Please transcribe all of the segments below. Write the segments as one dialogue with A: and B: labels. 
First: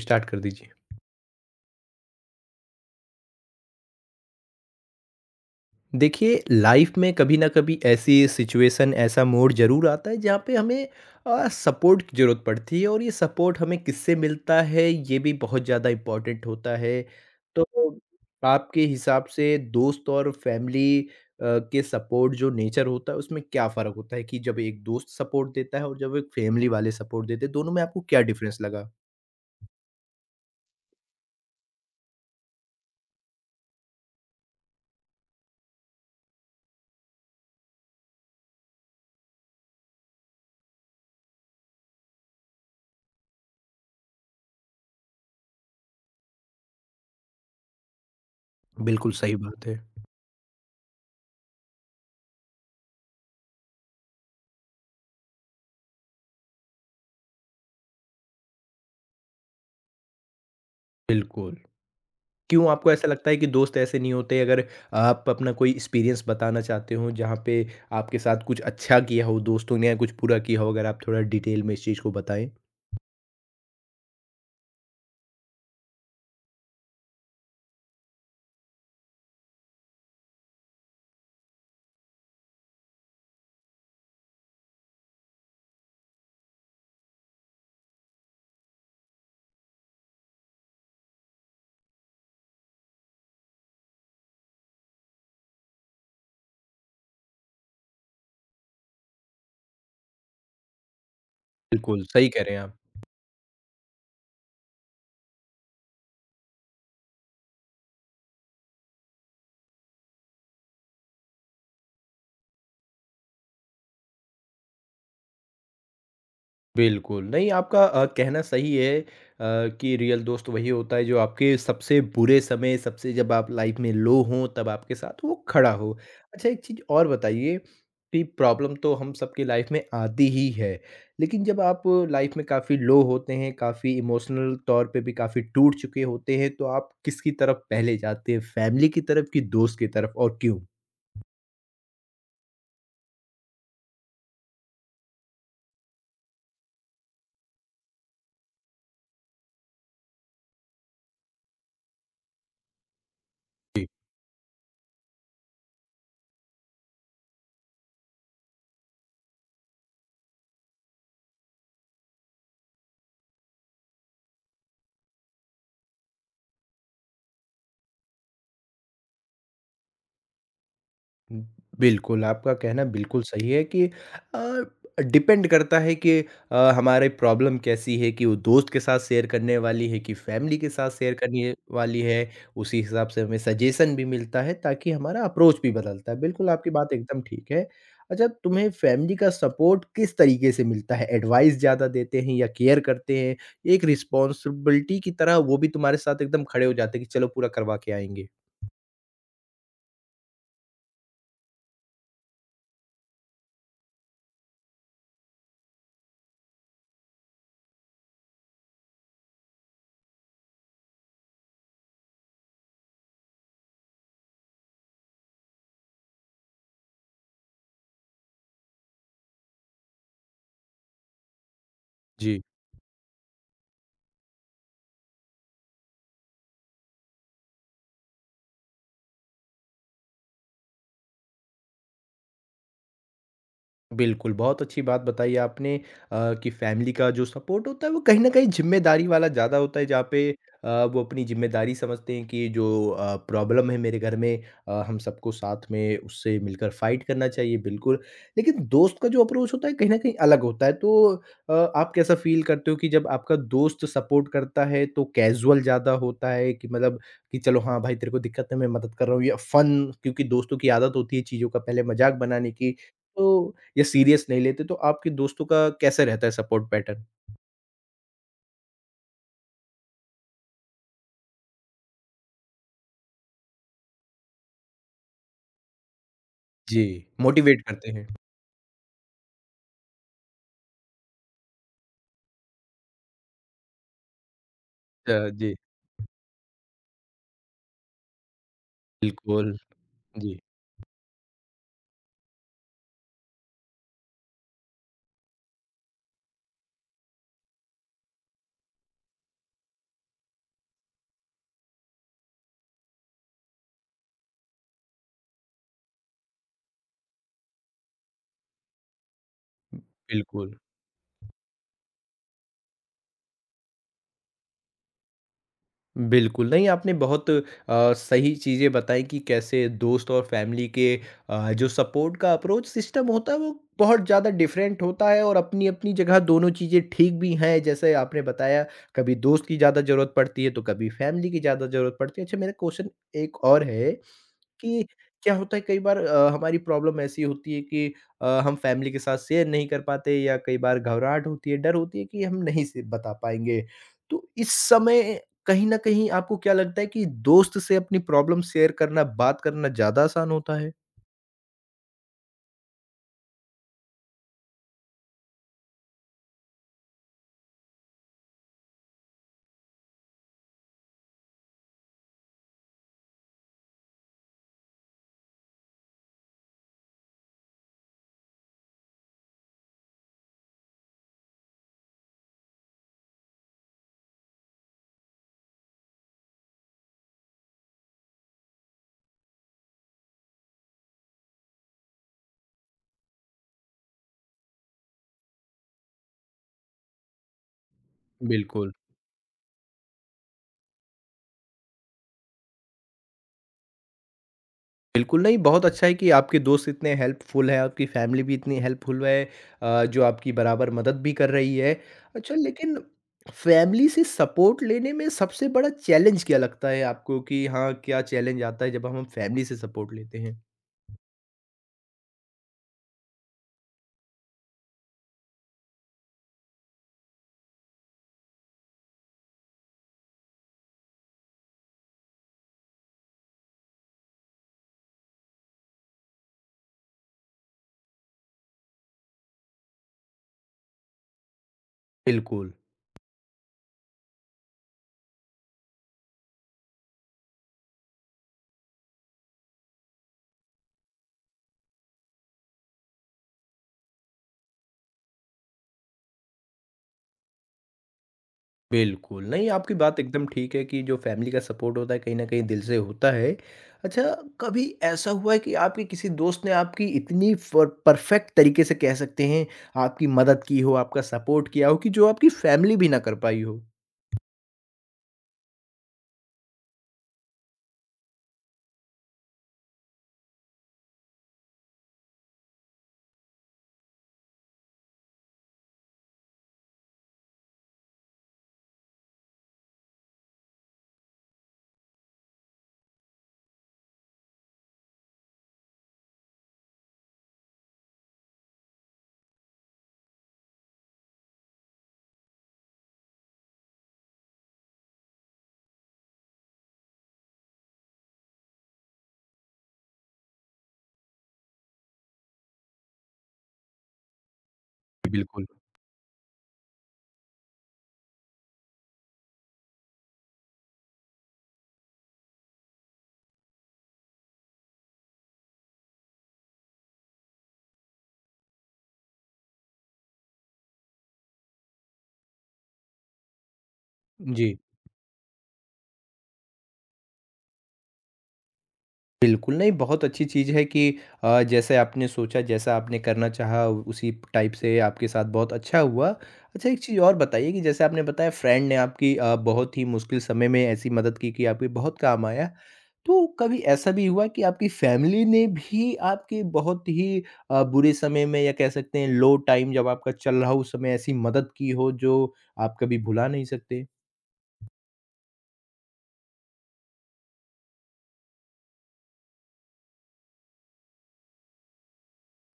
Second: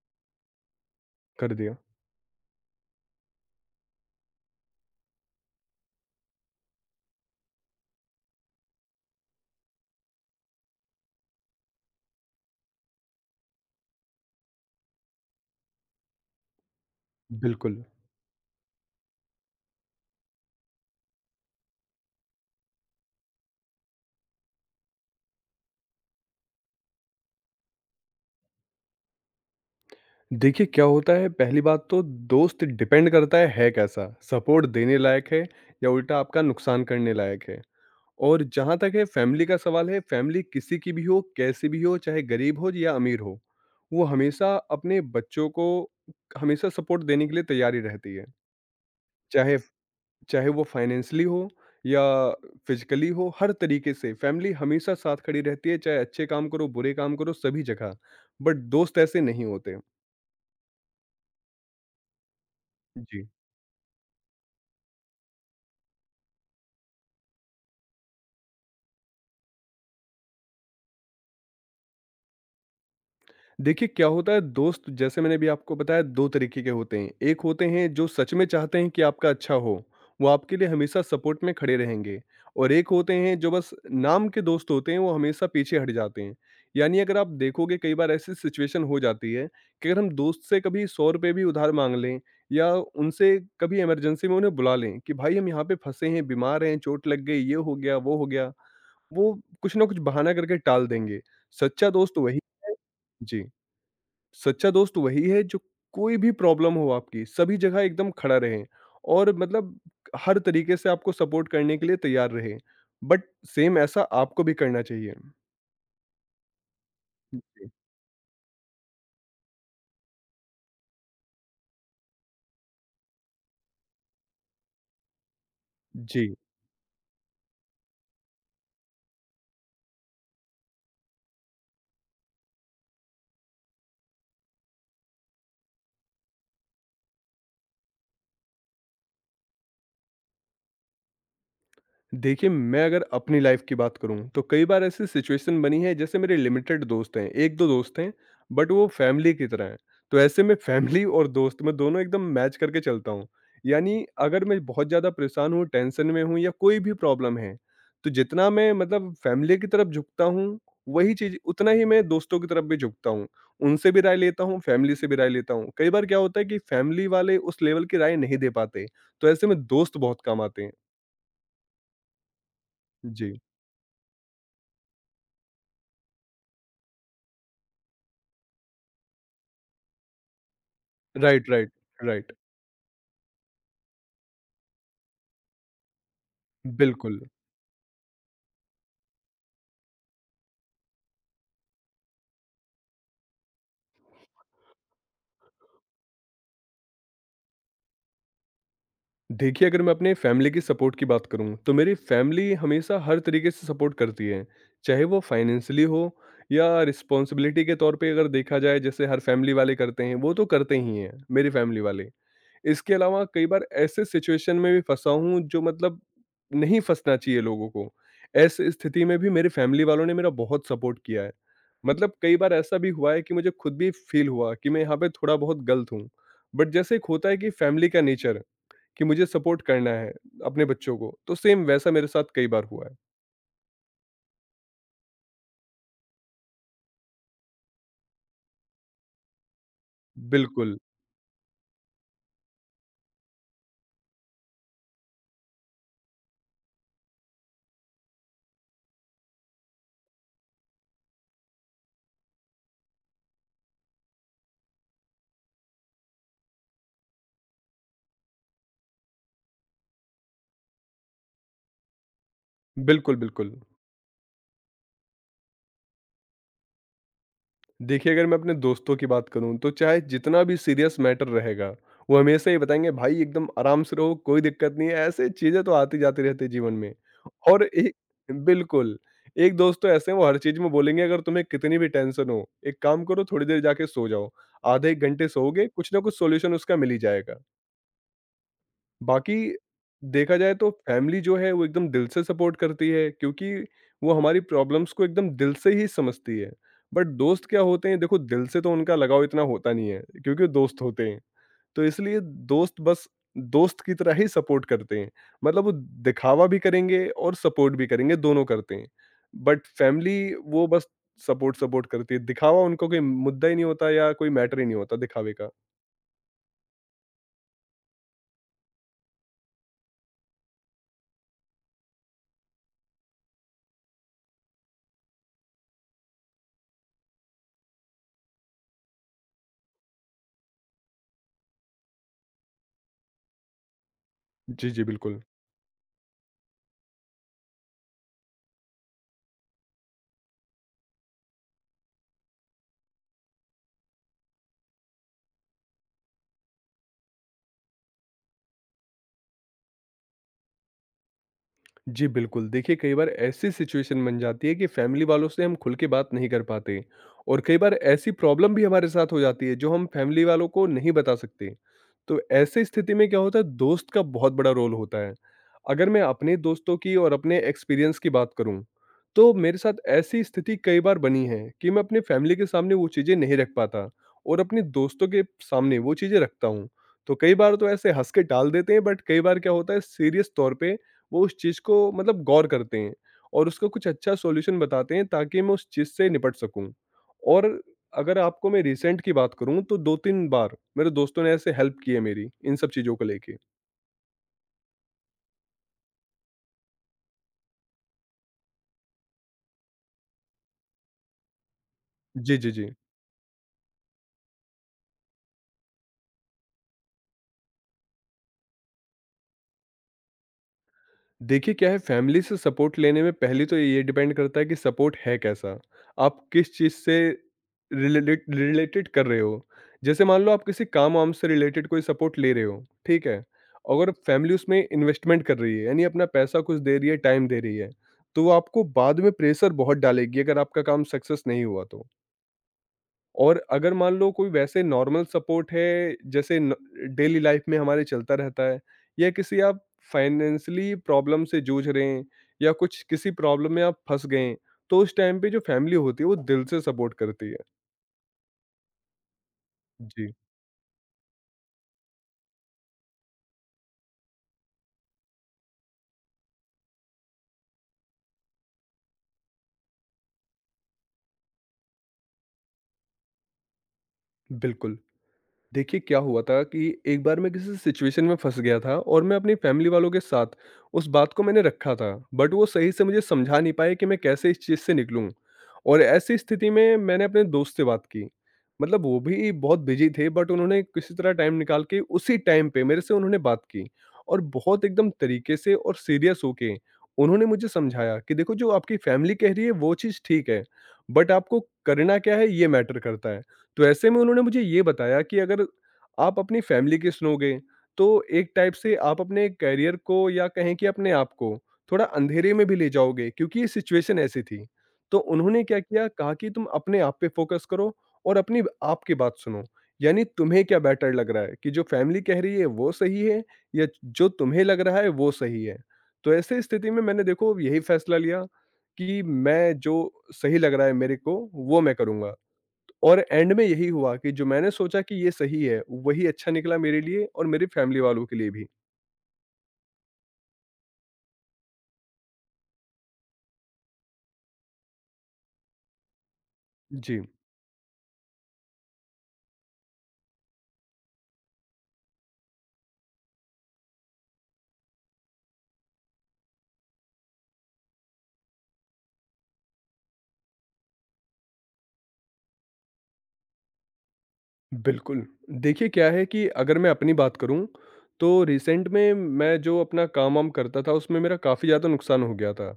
A: Start कर दीजिए।
B: कर दिया।
A: देखिए लाइफ में कभी न कभी ऐसी सिचुएशन ऐसा मोड़ ज़रूर आता है जहाँ पे हमें सपोर्ट की ज़रूरत पड़ती है और ये सपोर्ट हमें किससे मिलता है ये भी बहुत ज़्यादा इम्पोर्टेंट होता है। तो
B: बिल्कुल।
A: आपके हिसाब से दोस्त और फैमिली के सपोर्ट जो नेचर होता है उसमें क्या फ़र्क होता है कि जब एक दोस्त सपोर्ट देता है और जब एक फैमिली वाले सपोर्ट देते हैं दोनों में आपको क्या डिफ़रेंस लगा?
B: देखिए क्या होता है पहली बात तो दोस्त डिपेंड करता है कैसा? सपोर्ट देने लायक है या उल्टा आपका नुकसान करने लायक है? और जहाँ तक है फैमिली का सवाल है, फैमिली किसी की भी हो, कैसी भी हो, चाहे गरीब हो या अमीर हो, वो हमेशा अपने बच्चों को हमेशा सपोर्ट देने के लिए तैयार ही रहती है।
A: बिल्कुल सही
B: चाहे
A: बात है।
B: चाहे वो फाइनेंशियली हो या फिजिकली हो, हर तरीके से फैमिली हमेशा साथ खड़ी रहती है, चाहे अच्छे काम करो, बुरे काम करो, सभी जगह। बट दोस्त ऐसे नहीं होते।
A: बिल्कुल। क्यों आपको ऐसा
B: जी।
A: लगता है कि दोस्त ऐसे नहीं होते? अगर आप अपना कोई एक्सपीरियंस बताना चाहते हो जहाँ पे आपके साथ कुछ अच्छा किया हो दोस्तों ने या कुछ बुरा किया हो, अगर आप थोड़ा डिटेल में इस चीज़ को बताएँ?
B: देखिए क्या होता है दोस्त जैसे मैंने भी आपको बताया 2 तरीके के होते हैं। एक होते हैं जो सच में चाहते हैं कि आपका अच्छा हो, वो आपके लिए हमेशा सपोर्ट में खड़े रहेंगे और एक होते हैं जो बस नाम के दोस्त होते हैं वो हमेशा पीछे हट जाते हैं। यानी अगर आप देखोगे कई बार ऐसी सिचुएशन हो जाती है कि अगर हम दोस्त से कभी ₹100 भी उधार माँग लें या उनसे कभी इमरजेंसी में उन्हें बुला लें कि भाई हम यहाँ पे फँसे हैं, बीमार हैं, चोट लग गई, ये हो गया। वो कुछ ना कुछ बहाना करके टाल देंगे। सच्चा
A: बिल्कुल,
B: दोस्त
A: सही
B: वही
A: कह रहे हैं
B: है
A: आप।
B: जी। सच्चा दोस्त वही है जो कोई भी प्रॉब्लम हो आपकी, सभी जगह एकदम खड़ा रहे और मतलब हर तरीके से आपको सपोर्ट करने के लिए तैयार रहे। बट सेम ऐसा आपको भी करना चाहिए।
A: बिल्कुल, नहीं
B: जी।
A: आपका कहना सही है कि रियल दोस्त वही होता है जो आपके सबसे बुरे समय, सबसे जब आप लाइफ में लो हों तब आपके साथ वो खड़ा हो।
B: जी।
A: अच्छा एक चीज़ और बताइए कि प्रॉब्लम तो हम सबकी लाइफ में आती ही है, लेकिन जब आप लाइफ में काफ़ी लो होते हैं, काफ़ी इमोशनल तौर पे भी काफ़ी टूट चुके होते हैं, तो आप किसकी तरफ पहले जाते हैं? फैमिली की तरफ कि दोस्त की तरफ और क्यों?
B: देखिए, मैं अगर अपनी लाइफ़ की बात करूँ, तो कई बार ऐसी सिचुएशन बनी है जैसे मेरे लिमिटेड दोस्त हैं, 1-2 दोस्त हैं, बट वो फैमिली की तरह हैं। तो ऐसे में फैमिली और दोस्त मैं दोनों एकदम मैच करके चलता हूँ। यानी अगर मैं बहुत ज़्यादा परेशान हूँ, टेंशन में हूँ या कोई भी प्रॉब्लम है, तो जितना मैं मतलब फैमिली की तरफ झुकता हूँ, वही चीज़ उतना ही मैं दोस्तों की तरफ भी झुकता हूँ। उनसे भी राय लेता हूँ, फैमिली से भी राय लेता हूँ। कई बार क्या होता है कि फैमिली वाले उस लेवल की राय नहीं दे पाते, तो ऐसे में दोस्त बहुत काम आते हैं।
A: बिल्कुल, आपका कहना बिल्कुल
B: जी।
A: सही है कि अ, डिपेंड करता है कि हमारी प्रॉब्लम कैसी है कि वो दोस्त के साथ शेयर करने वाली है कि फैमिली के साथ शेयर
B: राइट,
A: करने
B: राइट,
A: वाली है,
B: राइट।
A: उसी हिसाब से हमें सजेशन भी मिलता है ताकि हमारा अप्रोच भी बदलता है। बिल्कुल, आपकी बात एकदम
B: बिल्कुल।
A: ठीक है। अच्छा, तुम्हें फैमिली का सपोर्ट किस तरीके से मिलता है? एडवाइस ज़्यादा देते हैं या केयर करते हैं? एक रिस्पॉन्सिबिलिटी की तरह वो भी तुम्हारे साथ एकदम खड़े हो जाते हैं कि चलो पूरा करवा के आएँगे?
B: देखिए, अगर मैं अपने फैमिली की सपोर्ट की बात करूँ, तो मेरी फैमिली हमेशा हर तरीके से सपोर्ट करती है। चाहे वो फाइनेंशियली हो या रिस्पॉन्सिबिलिटी के तौर पे अगर देखा जाए जैसे हर फैमिली वाले करते हैं, वो तो करते ही हैं, मेरी फैमिली वाले। इसके अलावा कई बार ऐसे सिचुएशन में भी फँसा हूँ जो मतलब नहीं फँसना चाहिए लोगों को। ऐसी स्थिति में भी मेरे फैमिली वालों ने मेरा बहुत सपोर्ट किया है। मतलब कई
A: जी।
B: बार ऐसा भी हुआ है कि मुझे खुद भी फ़ील हुआ कि मैं यहाँ पे थोड़ा बहुत गलत हूँ। बट जैसे एक होता है कि फैमिली का नेचर कि मुझे सपोर्ट करना है अपने बच्चों को, तो सेम वैसा मेरे साथ कई बार हुआ है।
A: बिल्कुल, बहुत अच्छी बात बताई आपने कि फ़ैमिली का जो सपोर्ट होता है वो कहीं न कहीं ज़िम्मेदारी वाला ज़्यादा होता है जहाँ पे
B: बिल्कुल।
A: वो अपनी ज़िम्मेदारी समझते हैं कि जो प्रॉब्लम है मेरे घर में हम सबको साथ में उससे मिलकर फ़ाइट करना चाहिए बिल्कुल। लेकिन दोस्त का जो अप्रोच होता है कहीं न कहीं अलग होता है तो आप कैसा फ़ील करते हो कि जब आपका दोस्त सपोर्ट करता है तो कैज़ुअल ज़्यादा होता है कि मतलब कि चलो हाँ, भाई तेरे को दिक्कत है मैं मदद कर रहा हूँ या फ़न क्योंकि दोस्तों की आदत होती है चीज़ों का पहले मज़ाक बनाने की,
B: बिल्कुल,
A: तो
B: बिल्कुल।
A: या सीरियस नहीं लेते, तो आपके दोस्तों का कैसा रहता है सपोर्ट पैटर्न?
B: देखिए, अगर मैं अपने दोस्तों की बात करूँ तो चाहे जितना भी सीरियस मैटर रहेगा, वो हमेशा ये बताएँगे भाई एकदम आराम से रहो, कोई दिक्कत नहीं है, ऐसे चीज़ें तो आती जाती रहती है जीवन
A: जी।
B: में।
A: मोटिवेट
B: और
A: करते
B: एक
A: हैं।
B: बिल्कुल, एक दोस्त तो ऐसे हैं वो हर चीज़ में बोलेंगे अगर तुम्हें कितनी भी टेंशन हो, एक काम करो थोड़ी देर जाके सो जाओ। आधे 1 घंटे
A: जी।
B: सोओगे, कुछ ना कुछ सॉल्यूशन उसका मिल ही जाएगा। बाकी
A: बिल्कुल,
B: देखा
A: जी।
B: जाए तो फैमिली जो है वो एकदम दिल से सपोर्ट करती है क्योंकि वो हमारी प्रॉब्लम्स को एकदम दिल से ही समझती है। बट दोस्त क्या होते हैं, देखो दिल से तो उनका लगाव इतना होता नहीं है क्योंकि वो दोस्त होते हैं, तो इसलिए दोस्त बस दोस्त की तरह ही सपोर्ट करते हैं। मतलब वो दिखावा भी करेंगे और सपोर्ट भी करेंगे, दोनों करते हैं। बट फैमिली
A: बिल्कुल।
B: वो बस सपोर्ट सपोर्ट करती है, दिखावा उनका कोई मुद्दा ही नहीं होता या कोई मैटर ही नहीं होता दिखावे का।
A: बिल्कुल, नहीं आपने बहुत सही चीज़ें बताई कि कैसे दोस्त और फैमिली के जो सपोर्ट का अप्रोच सिस्टम होता है, वो बहुत ज़्यादा डिफरेंट होता है और अपनी-अपनी जगह दोनों चीज़ें ठीक भी हैं। जैसे आपने बताया, कभी दोस्त की ज़्यादा ज़रूरत पड़ती है, तो कभी फैमिली की ज़्यादा ज़रूरत पड़ती है। अच्छा, मेरा क्वेश्चन एक और है
B: जी, जी,
A: कि
B: बिल्कुल।
A: क्या होता है कई बार हमारी प्रॉब्लम ऐसी होती है कि हम फैमिली के साथ शेयर नहीं कर पाते या कई बार घबराहट होती है, डर होती है कि हम नहीं से बता पाएँगे। तो इस समय कहीं न कहीं आपको क्या लगता है कि दोस्त से अपनी प्रॉब्लम शेयर करना, बात करना ज़्यादा आसान होता है?
B: जी। बिल्कुल, देखिए कई बार ऐसी सिचुएशन बन जाती है कि फैमिली वालों से हम खुल के बात नहीं कर पाते और कई बार ऐसी प्रॉब्लम भी हमारे साथ हो जाती है, जो हम फैमिली वालों को नहीं बता सकते। तो ऐसे स्थिति में क्या होता है दोस्त का बहुत बड़ा रोल होता है। अगर मैं अपने दोस्तों की और अपने एक्सपीरियंस की बात करूँ, तो मेरे साथ ऐसी स्थिति कई बार बनी है कि मैं अपने फैमिली के सामने वो चीज़ें नहीं रख पाता और अपने दोस्तों के सामने वो चीज़ें रखता हूँ। तो कई बार तो ऐसे हँस के टाल देते हैं बट कई बार क्या होता है सीरियस तौर पे वो उस चीज़ को मतलब गौर करते हैं और उसका कुछ अच्छा सॉल्यूशन बताते हैं ताकि मैं उस चीज़ से निपट सकूँ। और अगर आपको मैं
A: बिल्कुल।
B: रिसेंट की बात करूँ तो 2-3 बार मेरे दोस्तों ने ऐसे हेल्प की है मेरी इन सब चीज़ों को लेके।
A: बिल्कुल नहीं, बहुत अच्छा है कि आपके दोस्त इतने हेल्पफुल हैं, आपकी फैमिली भी इतनी हेल्पफुल है जो आपकी बराबर मदद भी कर रही है। अच्छा
B: जी, जी, जी।
A: लेकिन फैमिली से सपोर्ट लेने में सबसे बड़ा चैलेंज क्या लगता है आपको कि हाँ, क्या चैलेंज आता है जब हम फैमिली से सपोर्ट लेते हैं?
B: देखिए क्या है, फैमिली से सपोर्ट लेने में पहले तो ये डिपेंड करता है कि सपोर्ट है कैसा, आप किस चीज़ से रिलेटेड रिलेटेड कर रहे हो। जैसे मान लो आप किसी काम वाम से रिलेटेड कोई सपोर्ट ले रहे हो, ठीक है, अगर फैमिली उसमें इन्वेस्टमेंट कर रही है यानी अपना पैसा कुछ दे रही है, टाइम दे रही है, तो वो आपको बाद में प्रेशर बहुत डालेगी अगर आपका काम सक्सेस नहीं हुआ तो।
A: बिल्कुल।
B: और अगर मान लो कोई वैसे नॉर्मल सपोर्ट है जैसे डेली लाइफ में हमारे चलता रहता है, या किसी आप फाइनेंशियली प्रॉब्लम से जूझ रहे हैं या कुछ किसी प्रॉब्लम में आप फंस गए हैं, तो उस टाइम पे जो फैमिली होती है वो दिल से सपोर्ट करती है।
A: बिल्कुल, नहीं आपकी बात
B: जी।
A: एकदम ठीक है कि जो फैमिली का सपोर्ट होता है कहीं न कहीं दिल से होता है। अच्छा कभी ऐसा हुआ है कि आपके किसी दोस्त ने आपकी इतनी फ परफ़ेक्ट तरीके से कह सकते हैं आपकी मदद की हो, आपका सपोर्ट किया हो कि जो आपकी फैमिली भी ना कर पाई हो?
B: बिल्कुल, देखिए क्या हुआ था कि एक बार मैं किसी सिचुएशन में फंस गया था और मैं अपनी फैमिली वालों के साथ उस बात को मैंने रखा था बट वो सही से मुझे समझा नहीं पाए कि मैं कैसे इस चीज़ से निकलूं। और ऐसी स्थिति में मैंने अपने दोस्त से बात की, मतलब वो भी बहुत बिजी थे बट उन्होंने किसी तरह टाइम निकाल के उसी टाइम पे मेरे से उन्होंने बात की और बहुत एकदम तरीके से और सीरियस होके उन्होंने मुझे समझाया कि देखो जो आपकी फैमिली कह रही है वो चीज़ ठीक है बट आपको करना क्या है ये मैटर करता है। तो ऐसे में उन्होंने मुझे ये बताया कि अगर आप अपनी फैमिली के सुनोगे तो एक टाइप से आप अपने करियर को या कहें कि अपने आप को थोड़ा अंधेरे में भी ले जाओगे, क्योंकि ये सिचुएशन ऐसी थी। तो उन्होंने
A: बिल्कुल।
B: क्या किया, कहा कि तुम अपने आप पे फोकस करो और अपनी आप की बात सुनो, यानी तुम्हें क्या बेटर लग रहा है, कि जो फैमिली कह रही है वो सही है या जो तुम्हें लग रहा है वो सही है। तो ऐसे स्थिति में मैंने देखो यही फैसला लिया कि मैं जो सही लग रहा है मेरे को, वो मैं करूँगा। और एंड में यही हुआ कि जो मैंने
A: जी।
B: सोचा कि ये सही है, वही अच्छा निकला मेरे लिए और मेरी फैमिली वालों के लिए भी।
A: बिल्कुल, नहीं बहुत अच्छी चीज़ है कि जैसे आपने सोचा, जैसा आपने करना चाहा उसी टाइप से आपके साथ बहुत अच्छा हुआ। अच्छा एक चीज़
B: जी,
A: और बताइए कि जैसे आपने बताया फ्रेंड ने आपकी बहुत ही मुश्किल समय में ऐसी मदद की कि आपके बहुत काम आया। तो कभी ऐसा भी हुआ कि आपकी फैमिली ने भी आपके बहुत ही बुरे समय में या कह सकते हैं लो टाइम जब आपका चल रहा हो उस समय ऐसी मदद की हो जो आप कभी भुला नहीं सकते?
B: बिल्कुल। देखिए क्या है कि अगर मैं अपनी बात करूँ, तो रिसेंट में मैं जो अपना काम-वाम करता था उसमें मेरा काफ़ी ज़्यादा नुकसान हो गया था।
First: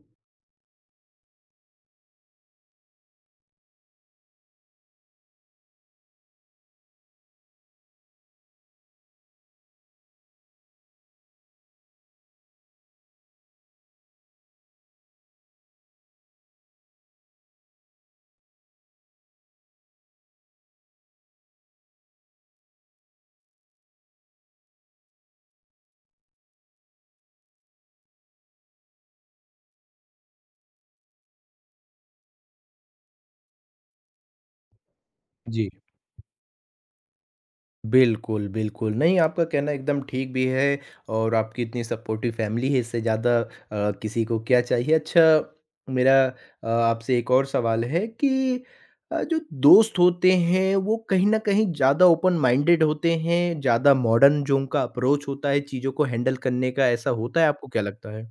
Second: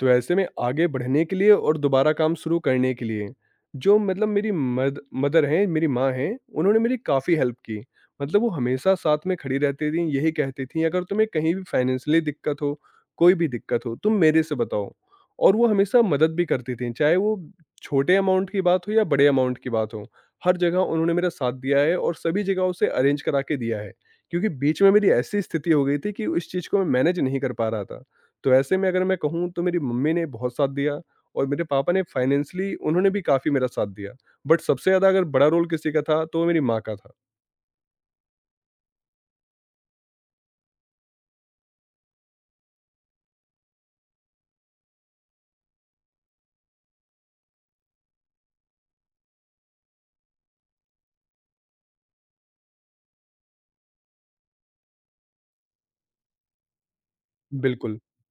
B: तो ऐसे में आगे बढ़ने के लिए और दोबारा काम शुरू करने के लिए जो मतलब मेरी मद मदर हैं, मेरी माँ हैं, उन्होंने मेरी काफ़ी हेल्प की। मतलब वो हमेशा साथ में खड़ी रहती थीं, यही कहती थीं, "अगर तुम्हें कहीं भी फाइनेंशियली दिक्कत हो, कोई भी दिक्कत हो, तुम मेरे से बताओ।" और वो हमेशा मदद भी करती थीं, चाहे वो छोटे अमाउंट की बात हो या बड़े अमाउंट की बात हो। हर जगह उन्होंने मेरा साथ दिया है और सभी जगह उसे अरेंज करा के दिया है, क्योंकि बीच में मेरी ऐसी स्थिति हो गई थी कि उस चीज़ को मैं मैनेज नहीं कर पा रहा था। तो ऐसे में अगर मैं कहूँ तो मेरी मम्मी ने बहुत साथ दिया और मेरे पापा ने फाइनेंशियली उन्होंने भी काफ़ी मेरा साथ दिया। बट सबसे ज़्यादा अगर बड़ा रोल
A: जी।
B: किसी का था तो वो मेरी माँ का था।
A: बिल्कुल, बिल्कुल। नहीं, आपका कहना एकदम ठीक भी है और आपकी इतनी सपोर्टिव फैमिली है, इससे ज़्यादा किसी को क्या चाहिए। अच्छा, मेरा आपसे एक और सवाल है कि जो दोस्त होते हैं, वो कहीं न कहीं ज़्यादा ओपन माइंडेड होते हैं, ज़्यादा मॉडर्न जो उनका अप्रोच होता है चीज़ों को हैंडल करने का, ऐसा होता है, आपको क्या
B: बिल्कुल,
A: लगता है?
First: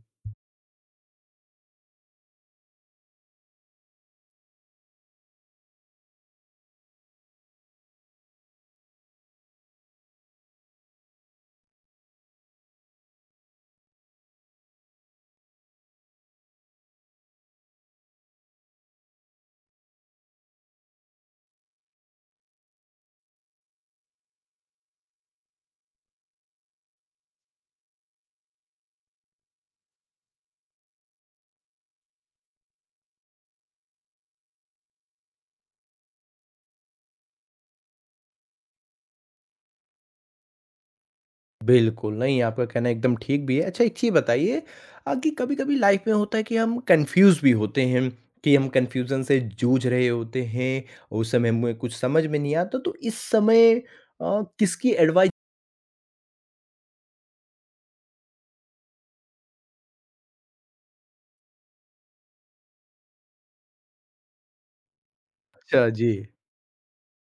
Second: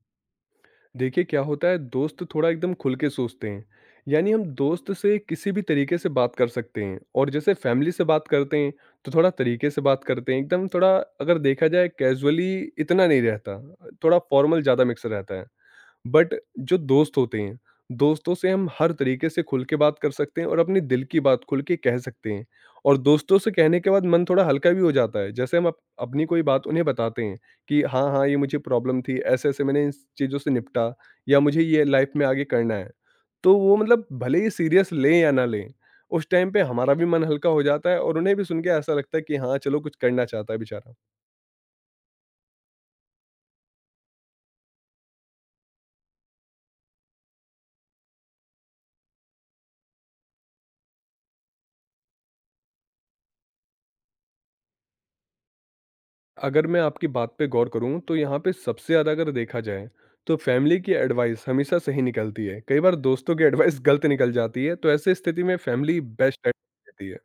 B: देखिए क्या होता है दोस्त थोड़ा एकदम खुल के सोचते हैं। यानी हम दोस्त से किसी भी तरीके से बात कर सकते हैं और जैसे फैमिली से बात करते हैं तो थोड़ा तरीके से बात करते हैं। एकदम थोड़ा अगर देखा जाए कैजुअली इतना नहीं रहता, थोड़ा फॉर्मल ज़्यादा मिक्स रहता है। बट जो दोस्त होते हैं, दोस्तों से हम हर तरीके से खुल के बात कर सकते हैं और अपने दिल की बात खुल के कह सकते हैं और दोस्तों से कहने के बाद मन थोड़ा हल्का भी हो जाता है। जैसे हम अप अपनी कोई बात उन्हें बताते हैं कि हाँ, हाँ, ये मुझे प्रॉब्लम थी, ऐसे-ऐसे मैंने इन चीज़ों से निपटा या मुझे ये लाइफ में आगे करना है। तो वो मतलब भले ही सीरियस लें या ना लें, उस टाइम पे हमारा भी मन हल्का हो जाता है और उन्हें भी सुन के ऐसा लगता है कि हाँ, चलो कुछ करना चाहता है बेचारा।
A: बिल्कुल, नहीं आपका कहना एकदम ठीक भी है। अच्छा एक चीज़ बताइए कि कभी-कभी लाइफ़ में होता है कि हम कन्फ्यूज़ भी होते हैं, कि हम कन्फ्यूज़न से जूझ रहे होते हैं, उस समय हमें कुछ समझ में नहीं आता, तो इस समय किसकी एडवाइस
B: अगर मैं आपकी बात पे गौर करूँ तो यहाँ पे सबसे ज़्यादा अगर देखा जाए तो फैमिली की एडवाइस हमेशा सही निकलती है। कई बार दोस्तों की एडवाइस गलत निकल जाती है, तो ऐसे स्थिति में
A: अच्छा,
B: फैमिली
A: जी।
B: बेस्ट रहती है।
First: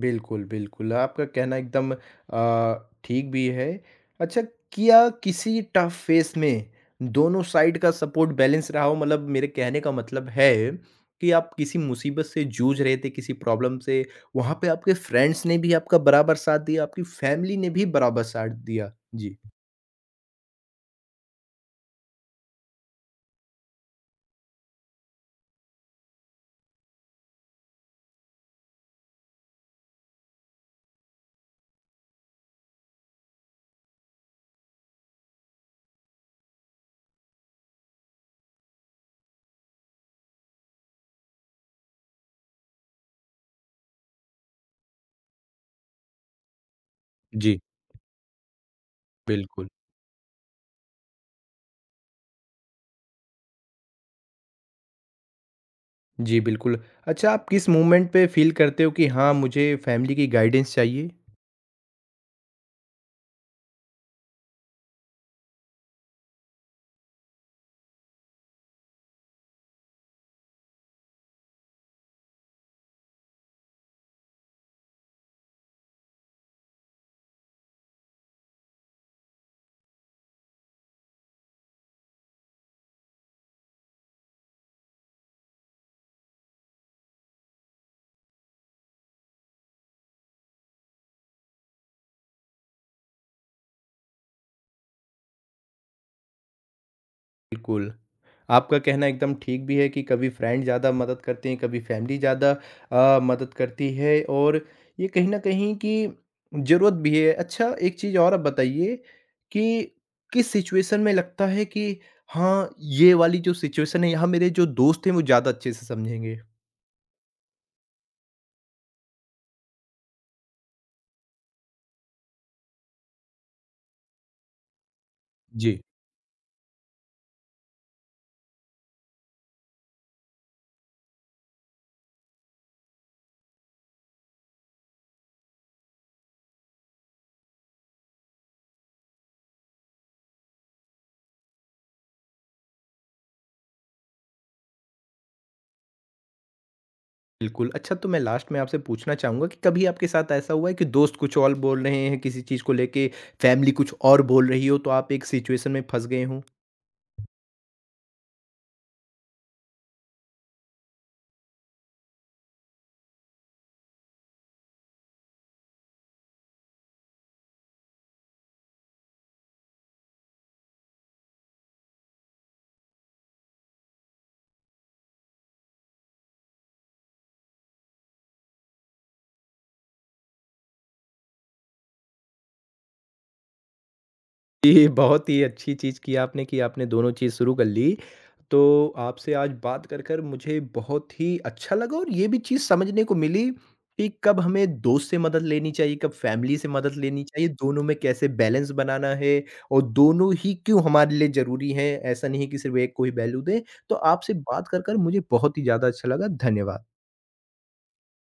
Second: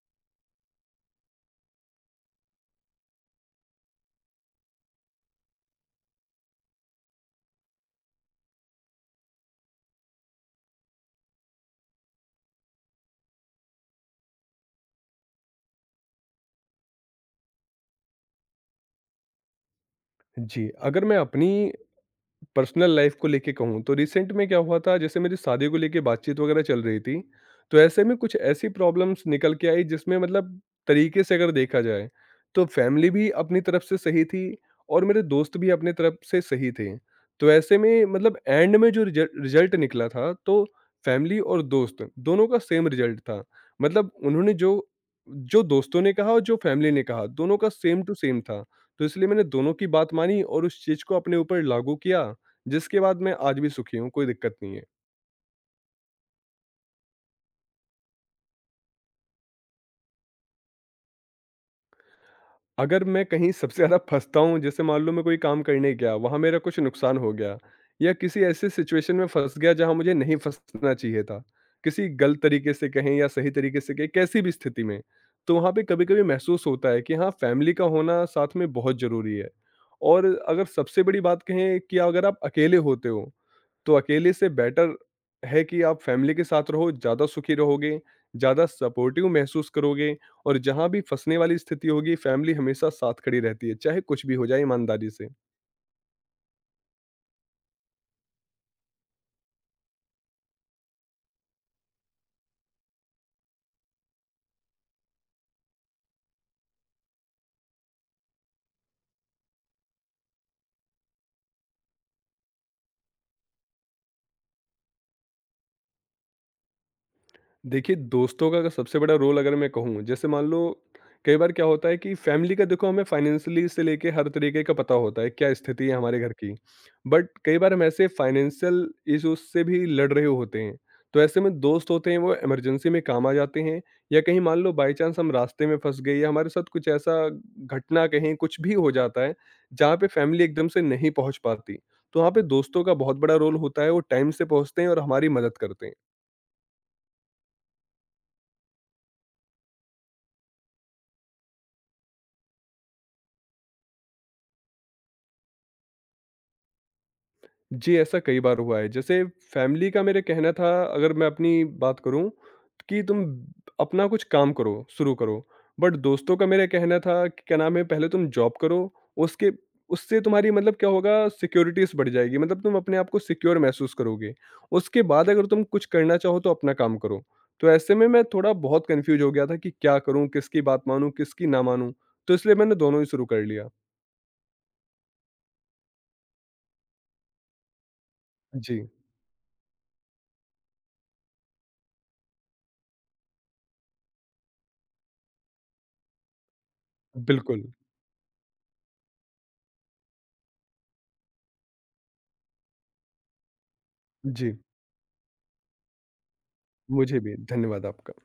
A: बिल्कुल, बिल्कुल। आपका कहना एकदम ठीक भी है। अच्छा क्या किसी टफ फ़ेस में दोनों साइड का सपोर्ट बैलेंस रहा हो? मतलब मेरे कहने का मतलब है कि आप किसी मुसीबत से जूझ रहे थे, किसी प्रॉब्लम से, वहाँ पे आपके फ्रेंड्स ने भी आपका बराबर साथ दिया, आपकी फैमिली ने भी बराबर साथ दिया? जी।
B: जी, अगर मैं अपनी पर्सनल लाइफ को लेके कहूँ तो रिसेंट में क्या हुआ था, जैसे मेरी शादी को लेके बातचीत वगैरह चल रही थी, तो ऐसे में कुछ ऐसी प्रॉब्लम्स निकल के आई जिसमें मतलब तरीके से अगर देखा जाए तो फैमिली भी अपनी तरफ से सही थी और मेरे दोस्त भी अपनी तरफ से सही थे। तो ऐसे में मतलब एंड में जो रिजल्ट निकला था, तो फैमिली और दोस्त दोनों का सेम रिजल्ट था। मतलब उन्होंने जो जो दोस्तों ने कहा और जो फैमिली ने कहा, दोनों
A: जी,
B: का सेम टू सेम था। तो इसलिए मैंने
A: बिल्कुल।
B: दोनों की बात मानी और उस चीज को अपने ऊपर लागू किया, जिसके बाद मैं आज भी सुखी हूँ, कोई दिक्कत नहीं है।
A: जी, बिल्कुल। अच्छा आप किस मोमेंट पे फ़ील करते हो कि हाँ, मुझे फैमिली की गाइडेंस चाहिए?
B: अगर मैं कहीं सबसे ज़्यादा फँसता हूँ, जैसे मान लो मैं कोई काम करने गया, वहाँ मेरा कुछ नुकसान हो गया या किसी ऐसे सिचुएशन में फँस गया जहाँ मुझे नहीं फँसना चाहिए था, किसी गलत तरीके से कहें या सही तरीके से कहें, कैसी भी स्थिति में, तो वहाँ पे कभी-कभी महसूस होता है कि हाँ, फैमिली का होना साथ में बहुत ज़रूरी है। और अगर सबसे बड़ी बात कहें कि अगर आप अकेले होते हो तो अकेले से बेटर है कि आप फैमिली के साथ रहो, ज़्यादा सुखी रहोगे, ज़्यादा सपोर्टिव महसूस करोगे और जहाँ भी फँसने वाली स्थिति होगी, फैमिली हमेशा साथ खड़ी रहती है, चाहे कुछ भी हो जाए ईमानदारी से।
A: बिल्कुल, आपका कहना एकदम ठीक भी है कि कभी फ्रेंड ज़्यादा मदद करते हैं, कभी फैमिली ज़्यादा मदद करती है और ये कहीं न कहीं कि ज़रूरत भी है। अच्छा एक चीज़ और आप बताइए कि किस सिचुएशन में लगता है कि हाँ, ये वाली जो सिचुएशन है यहाँ मेरे जो दोस्त हैं वो ज़्यादा अच्छे से समझेंगे?
B: देखिए, दोस्तों का अगर सबसे बड़ा रोल अगर मैं कहूँ, जैसे मान लो कई बार क्या होता है कि फैमिली का देखो हमें फाइनेंशियली से लेके हर तरीके का पता होता है, क्या
A: जी।
B: स्थिति है हमारे घर की। बट कई बार हम ऐसे फाइनेंशियल इश्यूज़ से भी लड़ रहे होते हैं, तो ऐसे में दोस्त होते हैं वो इमरजेंसी में काम आ जाते हैं या कहीं मान लो बाई चांस हम रास्ते में फँस गए या हमारे साथ कुछ ऐसा घटना कहें कुछ भी हो जाता है, जहाँ पे फैमिली एकदम से नहीं पहुँच पाती। तो वहाँ पे दोस्तों का बहुत बड़ा रोल होता है, वो टाइम से पहुँचते हैं और हमारी मदद करते हैं।
A: बिल्कुल, अच्छा तो मैं लास्ट में आपसे पूछना चाहूँगा कि कभी आपके साथ ऐसा हुआ है कि दोस्त कुछ और बोल रहे हैं किसी चीज़ को लेके, फैमिली कुछ और बोल रही हो तो आप एक सिचुएशन में फँस गए हों?
B: जी, ऐसा कई बार हुआ है। जैसे फैमिली का मेरे कहना था, अगर मैं अपनी बात करूँ, कि तुम अपना कुछ काम करो, शुरू करो। बट दोस्तों का मेरा कहना था कि क्या नाम है, पहले तुम जॉब करो, उसके उससे तुम्हारी मतलब क्या होगा, सिक्योरिटीज़ बढ़ जाएगी। मतलब तुम अपने आप को सिक्योर महसूस करोगे। उसके बाद अगर तुम कुछ करना चाहो तो अपना काम करो। तो ऐसे में मैं थोड़ा बहुत कन्फ्यूज़ हो गया था कि क्या करूँ, किसकी बात मानूँ, किसकी ना मानूँ? तो इसलिए मैंने दोनों ही शुरू कर लिया।
A: ये बहुत ही अच्छी चीज़ की आपने कि आपने दोनों चीज़ शुरू कर ली।
B: जी,
A: तो आपसे आज बात कर कर मुझे बहुत ही अच्छा लगा और ये भी चीज़ समझने को मिली कि कब हमें दोस्त से मदद लेनी चाहिए, कब फैमिली से मदद लेनी चाहिए,
B: बिल्कुल।
A: दोनों में कैसे बैलेंस बनाना है और दोनों ही क्यों हमारे लिए ज़रूरी हैं, ऐसा नहीं है कि सिर्फ़ एक को ही वैल्यू दें। तो आपसे
B: जी,
A: बात कर कर मुझे बहुत ही ज़्यादा अच्छा लगा। धन्यवाद।
B: मुझे भी। धन्यवाद आपका।